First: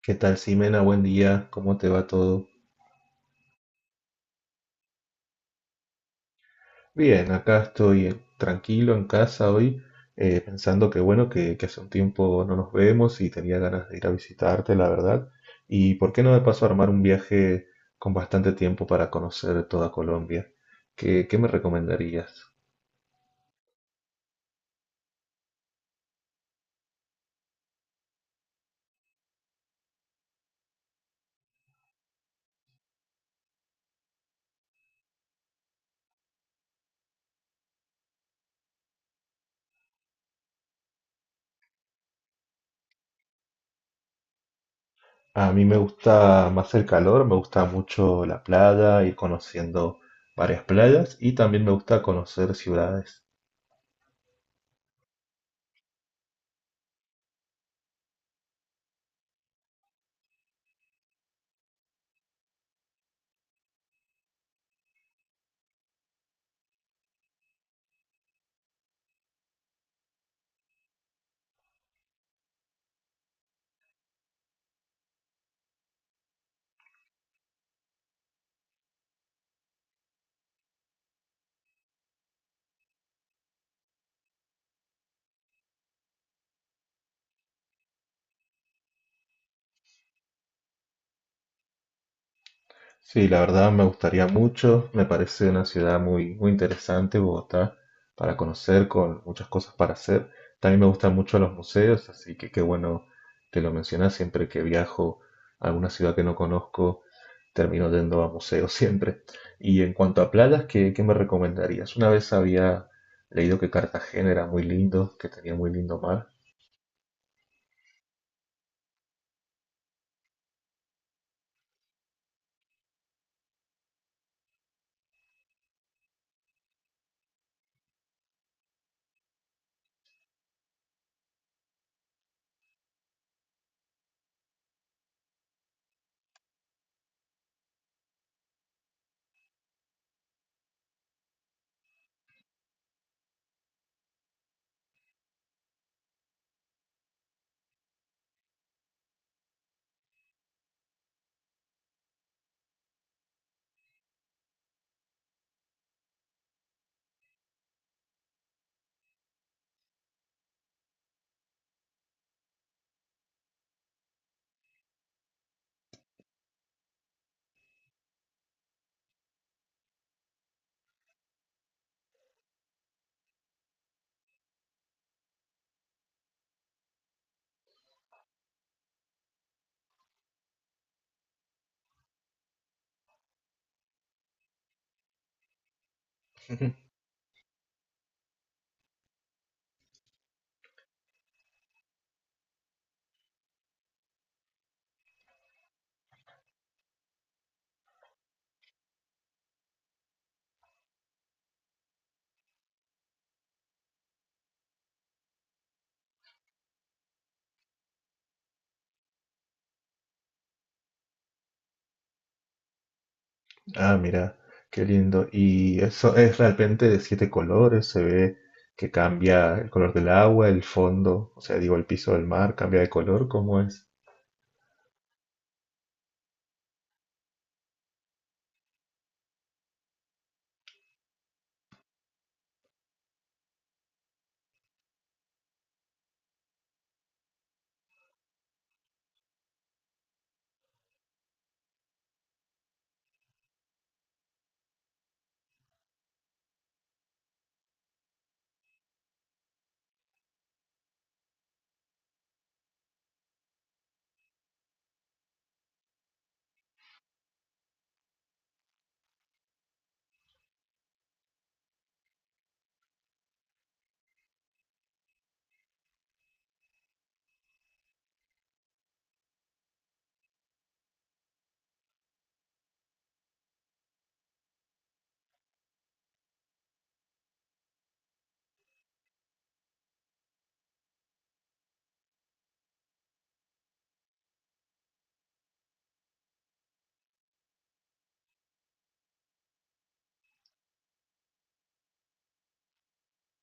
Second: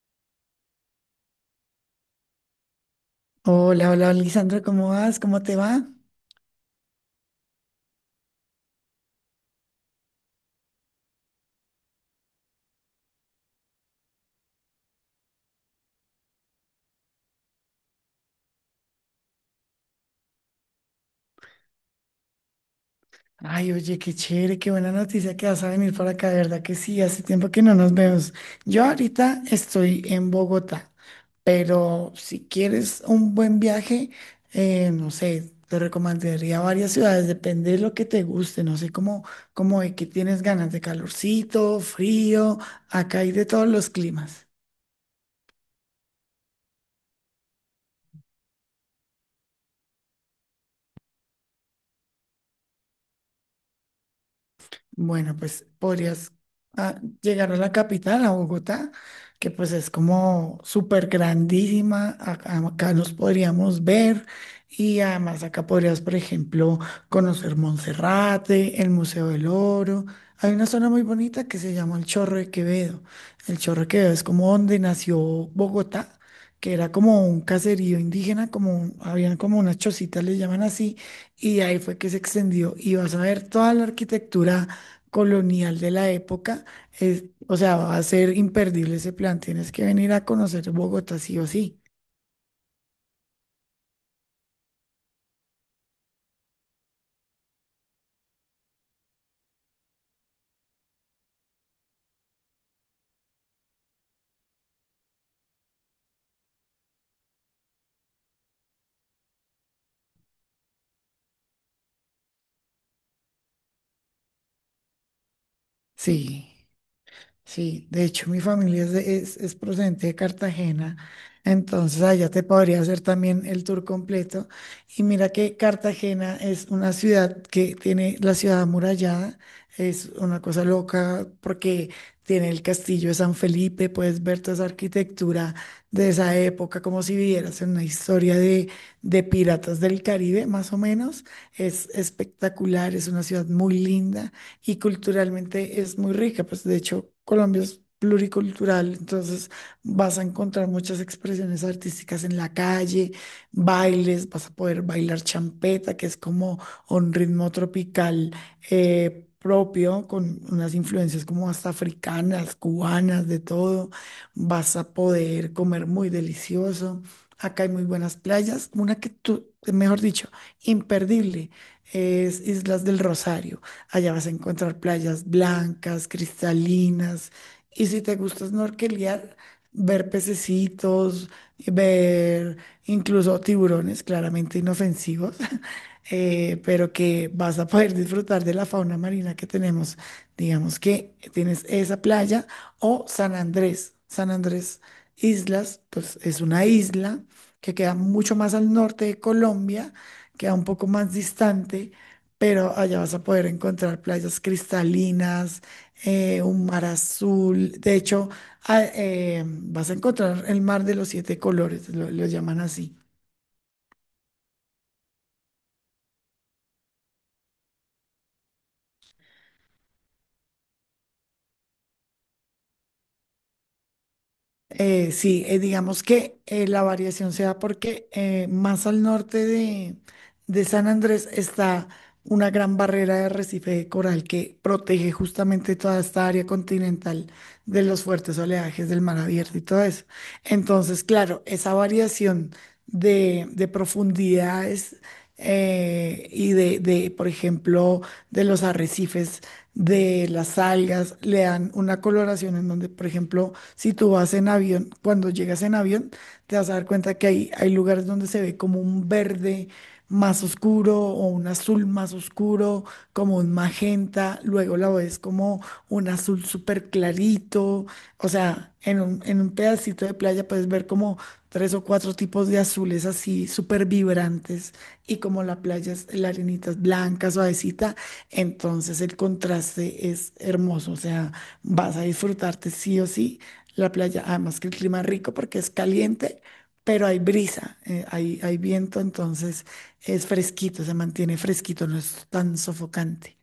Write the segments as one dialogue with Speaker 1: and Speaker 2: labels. Speaker 1: ¿Qué tal, Simena? Buen día, ¿cómo te va todo?
Speaker 2: Hola, hola, Lisandra, ¿cómo vas? ¿Cómo te va?
Speaker 1: Bien, acá estoy tranquilo en casa hoy. Eh, pensando que hace un tiempo no nos vemos y tenía ganas de ir a visitarte, la verdad. Y por qué no me paso a armar un viaje con bastante tiempo para conocer toda Colombia. ¿Qué me recomendarías?
Speaker 2: Ay, oye, qué chévere, qué buena noticia que vas a venir para acá, de verdad que sí, hace tiempo que no nos vemos. Yo ahorita estoy en Bogotá, pero si quieres un buen viaje, no sé, te recomendaría varias ciudades, depende de lo que te guste, no sé cómo, cómo de qué tienes ganas, de calorcito, frío, acá hay de todos los climas.
Speaker 1: A mí me gusta más el calor, me gusta mucho la playa, ir conociendo varias playas y también me gusta conocer ciudades.
Speaker 2: Bueno, pues podrías llegar a la capital, a Bogotá, que pues es como súper grandísima. Acá nos podríamos ver y además acá podrías, por ejemplo, conocer Monserrate, el Museo del Oro. Hay una zona muy bonita que se llama el Chorro de Quevedo. El Chorro de Quevedo es como donde nació Bogotá, que era como un caserío indígena, como habían como unas chocitas, le llaman así, y de ahí fue que se extendió. Y vas a ver toda la arquitectura colonial de la época. Es, o sea, va a ser imperdible ese plan. Tienes que venir a conocer Bogotá sí o sí.
Speaker 1: Sí, la verdad me gustaría mucho, me parece una ciudad muy interesante, Bogotá, para conocer, con muchas cosas para hacer. También me gustan mucho los museos, así que qué bueno que lo mencionas. Siempre que viajo a alguna ciudad que no conozco, termino yendo a museos siempre. Y en cuanto a playas, ¿qué me recomendarías? Una vez había leído que Cartagena era muy lindo, que tenía muy lindo mar.
Speaker 2: Sí. Sí, de hecho mi familia es, es procedente de Cartagena, entonces allá te podría hacer también el tour completo. Y mira que Cartagena es una ciudad que tiene la ciudad amurallada, es una cosa loca porque tiene el castillo de San Felipe, puedes ver toda esa arquitectura de esa época como si vivieras en una historia de piratas del Caribe, más o menos. Es espectacular, es una ciudad muy linda y culturalmente es muy rica, pues de hecho Colombia es pluricultural, entonces vas a encontrar muchas expresiones artísticas en la calle, bailes, vas a poder bailar champeta, que es como un ritmo tropical propio, con unas influencias como hasta africanas, cubanas, de todo, vas a poder comer muy delicioso. Acá hay muy buenas playas, una que tú, mejor dicho, imperdible, es Islas del Rosario. Allá vas a encontrar playas blancas, cristalinas. Y si te gusta snorkelear, ver pececitos, ver incluso tiburones, claramente inofensivos, pero que vas a poder disfrutar de la fauna marina que tenemos. Digamos que tienes esa playa o San Andrés. San Andrés Islas, pues es una isla que queda mucho más al norte de Colombia, queda un poco más distante pero allá vas a poder encontrar playas cristalinas, un mar azul. De hecho, vas a encontrar el mar de los siete colores, lo llaman así.
Speaker 1: Ah, mira, qué lindo. ¿Y eso es realmente de siete colores? Se ve que cambia el color del agua, el fondo, o sea, digo, el piso del mar cambia de color, ¿cómo es?
Speaker 2: Sí, digamos que la variación se da porque más al norte de San Andrés está una gran barrera de arrecife de coral que protege justamente toda esta área continental de los fuertes oleajes del mar abierto y todo eso. Entonces, claro, esa variación de profundidades y por ejemplo, de los arrecifes de las algas, le dan una coloración en donde, por ejemplo, si tú vas en avión, cuando llegas en avión, te vas a dar cuenta que hay lugares donde se ve como un verde más oscuro o un azul más oscuro, como un magenta, luego la ves como un azul súper clarito, o sea, en en un pedacito de playa puedes ver como tres o cuatro tipos de azules así súper vibrantes y como la playa es, la arenita es blanca, suavecita entonces el contraste es hermoso, o sea, vas a disfrutarte sí o sí la playa, además que el clima es rico porque es caliente, pero hay brisa, hay viento, entonces es fresquito, se mantiene fresquito, no es tan sofocante.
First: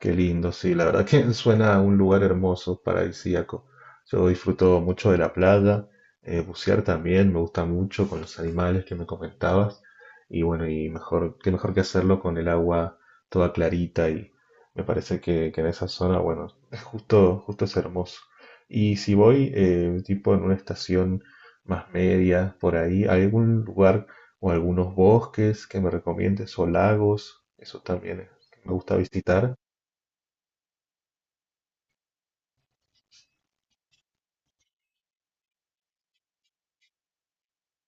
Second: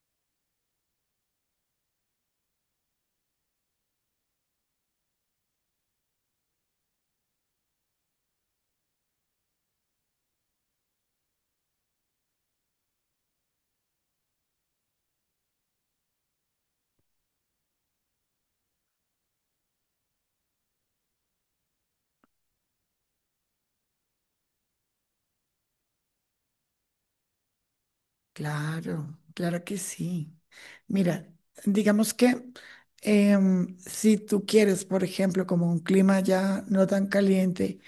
Speaker 1: Qué lindo. Sí, la verdad que suena a un lugar hermoso, paradisíaco. Yo disfruto mucho de la playa, bucear también, me gusta mucho, con los animales que me comentabas. Y bueno, y mejor, qué mejor que hacerlo con el agua toda clarita. Y me parece que en esa zona, bueno, es justo, justo es hermoso. Y si voy, tipo en una estación más media, por ahí, ¿hay algún lugar o algunos bosques que me recomiendes o lagos? Eso también me gusta
Speaker 2: Claro,
Speaker 1: visitar.
Speaker 2: claro que sí. Mira, digamos que si tú quieres, por ejemplo, como un clima ya no tan caliente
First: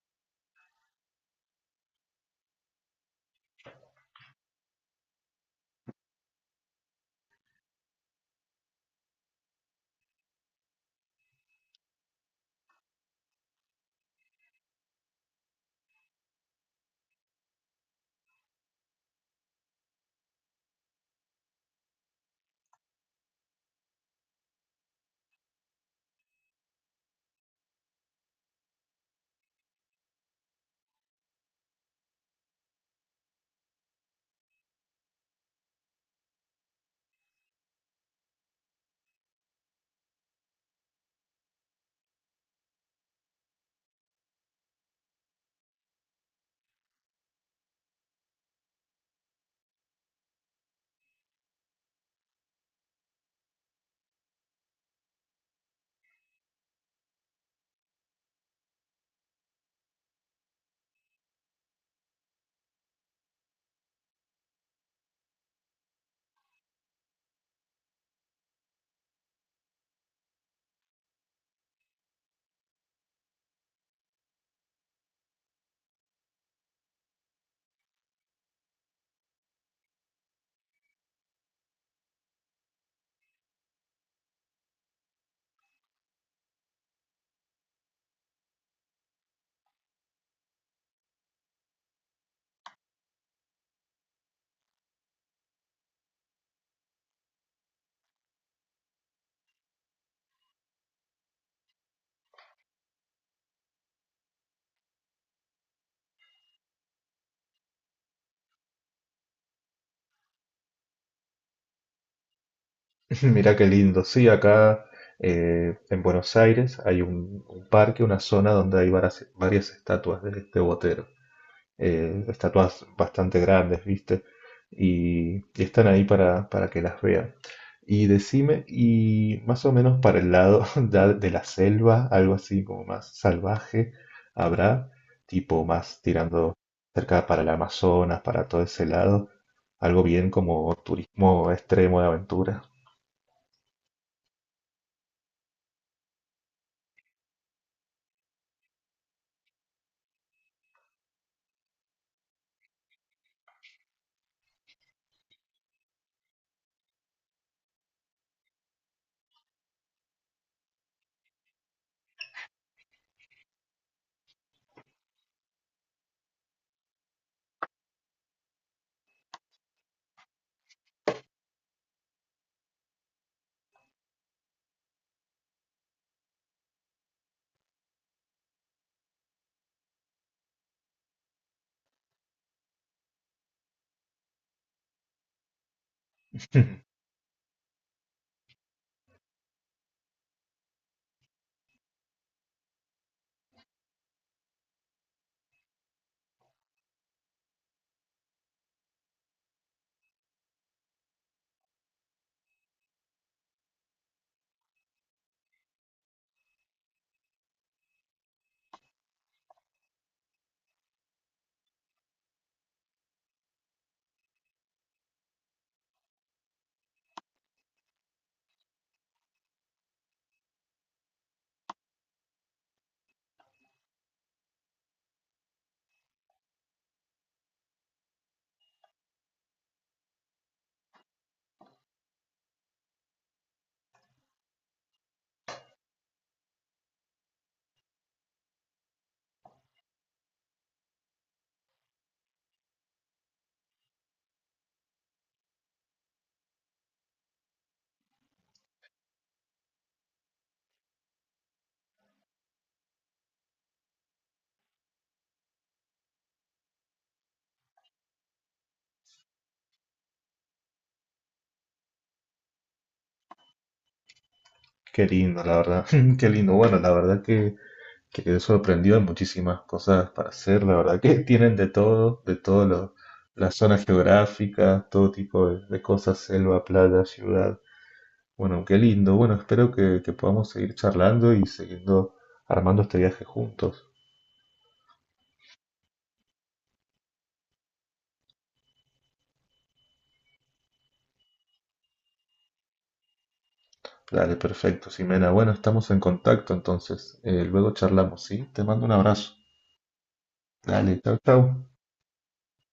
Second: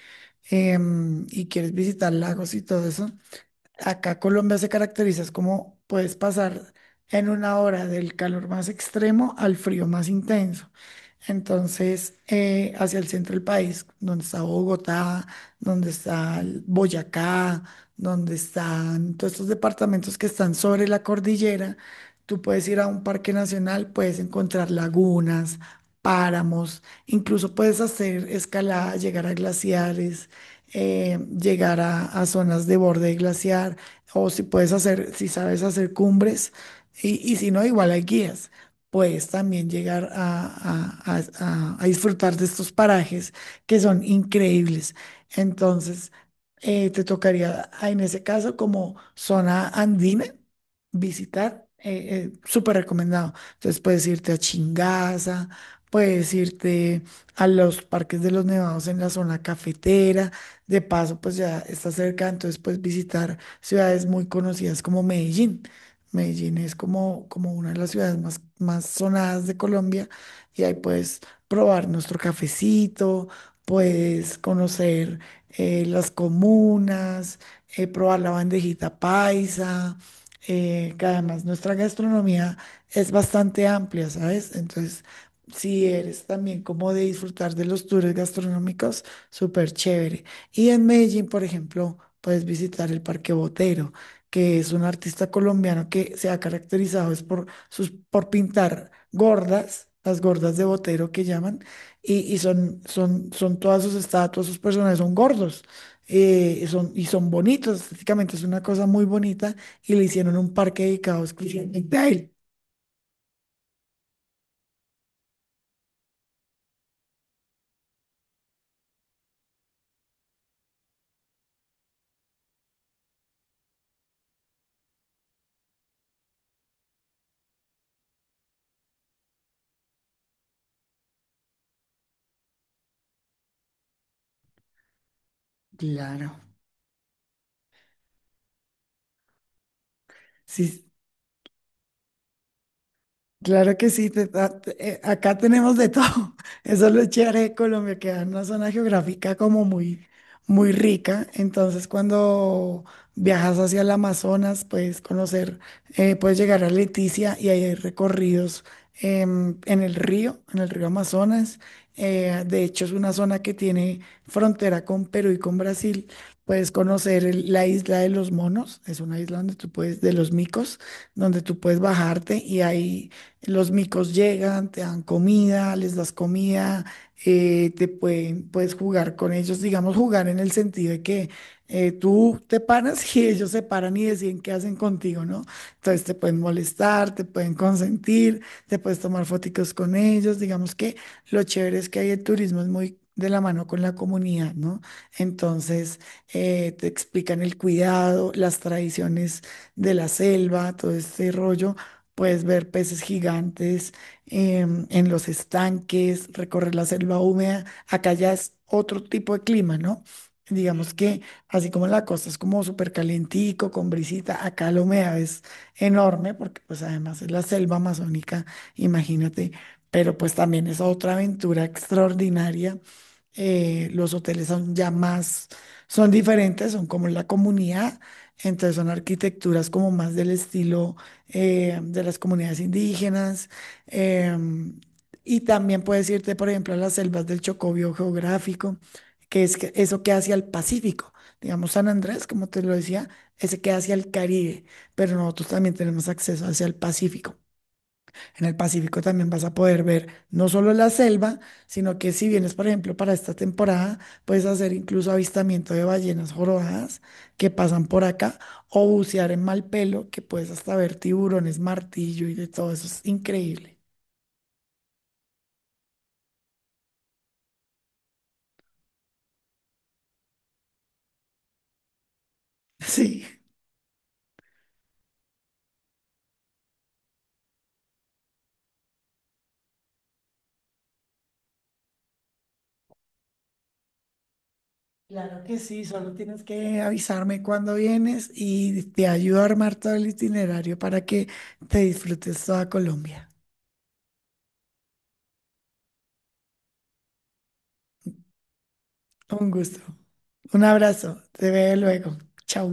Speaker 2: y quieres visitar lagos y todo eso, acá Colombia se caracteriza es como puedes pasar en una hora del calor más extremo al frío más intenso. Entonces, hacia el centro del país, donde está Bogotá, donde está el Boyacá, donde están todos estos departamentos que están sobre la cordillera, tú puedes ir a un parque nacional, puedes encontrar lagunas, páramos, incluso puedes hacer escalada, llegar a glaciares llegar a zonas de borde de glaciar, o si puedes hacer, si sabes hacer cumbres, y si no, igual hay guías. Puedes también llegar a disfrutar de estos parajes que son increíbles. Entonces, te tocaría, en ese caso, como zona andina, visitar, súper recomendado. Entonces, puedes irte a Chingaza, puedes irte a los parques de los nevados en la zona cafetera, de paso, pues ya está cerca, entonces puedes visitar ciudades muy conocidas como Medellín. Medellín es como, como una de las ciudades más sonadas de Colombia y ahí puedes probar nuestro cafecito, puedes conocer las comunas, probar la bandejita paisa, que además nuestra gastronomía es bastante amplia, ¿sabes? Entonces, si eres también como de disfrutar de los tours gastronómicos, súper chévere. Y en Medellín, por ejemplo, puedes visitar el Parque Botero, que es un artista colombiano que se ha caracterizado es por, sus, por pintar gordas, las gordas de Botero que llaman, y son, son todas sus estatuas, sus personajes son gordos, y son bonitos, estéticamente es una cosa muy bonita, y le hicieron un parque dedicado exclusivamente a él.
Speaker 1: Mirá qué lindo. Sí, acá en Buenos Aires hay un parque, una zona donde hay varias estatuas de este Botero. Estatuas bastante grandes, ¿viste? Y están ahí para que las vean. Y decime, y más o menos para el lado ya de la selva, algo así como más salvaje, habrá tipo más
Speaker 2: Claro.
Speaker 1: tirando cerca para el Amazonas, para todo ese lado, algo bien como
Speaker 2: Sí,
Speaker 1: turismo extremo de aventura.
Speaker 2: claro que sí, acá tenemos de todo. Eso es lo chévere de Colombia, que es una zona geográfica como muy, muy rica. Entonces, cuando viajas hacia el Amazonas, puedes conocer, puedes llegar a Leticia y ahí hay recorridos en el río Amazonas. De hecho, es una zona que tiene frontera con Perú y con Brasil. Puedes conocer la isla de los monos, es una isla donde tú puedes, de los micos, donde tú puedes bajarte y ahí los micos llegan, te dan comida, les das comida, puedes jugar con ellos, digamos, jugar en el sentido de que tú te paras y ellos se paran y deciden qué hacen contigo, ¿no? Entonces te pueden molestar, te pueden consentir, te puedes tomar fotitos con ellos, digamos que lo chévere es que ahí el turismo es muy de la mano con la comunidad, ¿no? Entonces te explican el cuidado, las tradiciones de la selva, todo este rollo. Puedes ver peces gigantes en los estanques, recorrer la selva húmeda. Acá ya es otro tipo de clima, ¿no? Digamos que así como en la costa es como súper calientico, con brisita, acá la humedad es enorme porque pues además es la selva amazónica, imagínate, pero pues también es otra aventura extraordinaria los hoteles son ya más, son diferentes, son como la comunidad, entonces son arquitecturas como más del estilo de las comunidades indígenas. em, y también puedes irte, por ejemplo, a las selvas del Chocó biogeográfico, que es eso que hacia el Pacífico. Digamos, San Andrés, como te lo decía, ese queda hacia el Caribe, pero nosotros también tenemos acceso hacia el Pacífico. En el Pacífico también vas a poder ver no solo la selva, sino que si vienes, por ejemplo, para esta temporada, puedes hacer incluso avistamiento de ballenas jorobadas que pasan por acá, o bucear en Malpelo, que puedes hasta ver tiburones, martillo y de todo eso. Es increíble.
Speaker 1: Qué lindo, la verdad. Qué lindo. Bueno, la verdad que quedé sorprendido. Hay muchísimas cosas para hacer. La verdad que tienen de todo, de todas
Speaker 2: Sí.
Speaker 1: las zonas geográficas, todo tipo de cosas, selva, playa, ciudad. Bueno, qué lindo. Bueno, espero que podamos seguir charlando y siguiendo armando este viaje juntos.
Speaker 2: Claro que sí, solo tienes que avisarme cuando vienes y te ayudo a armar todo el itinerario para que te disfrutes toda Colombia.
Speaker 1: Dale, perfecto, Ximena. Bueno, estamos en contacto entonces. Luego charlamos, ¿sí? Te mando un abrazo.
Speaker 2: Un gusto. Un
Speaker 1: Dale, chau,
Speaker 2: abrazo.
Speaker 1: chau.
Speaker 2: Te veo luego. Chau.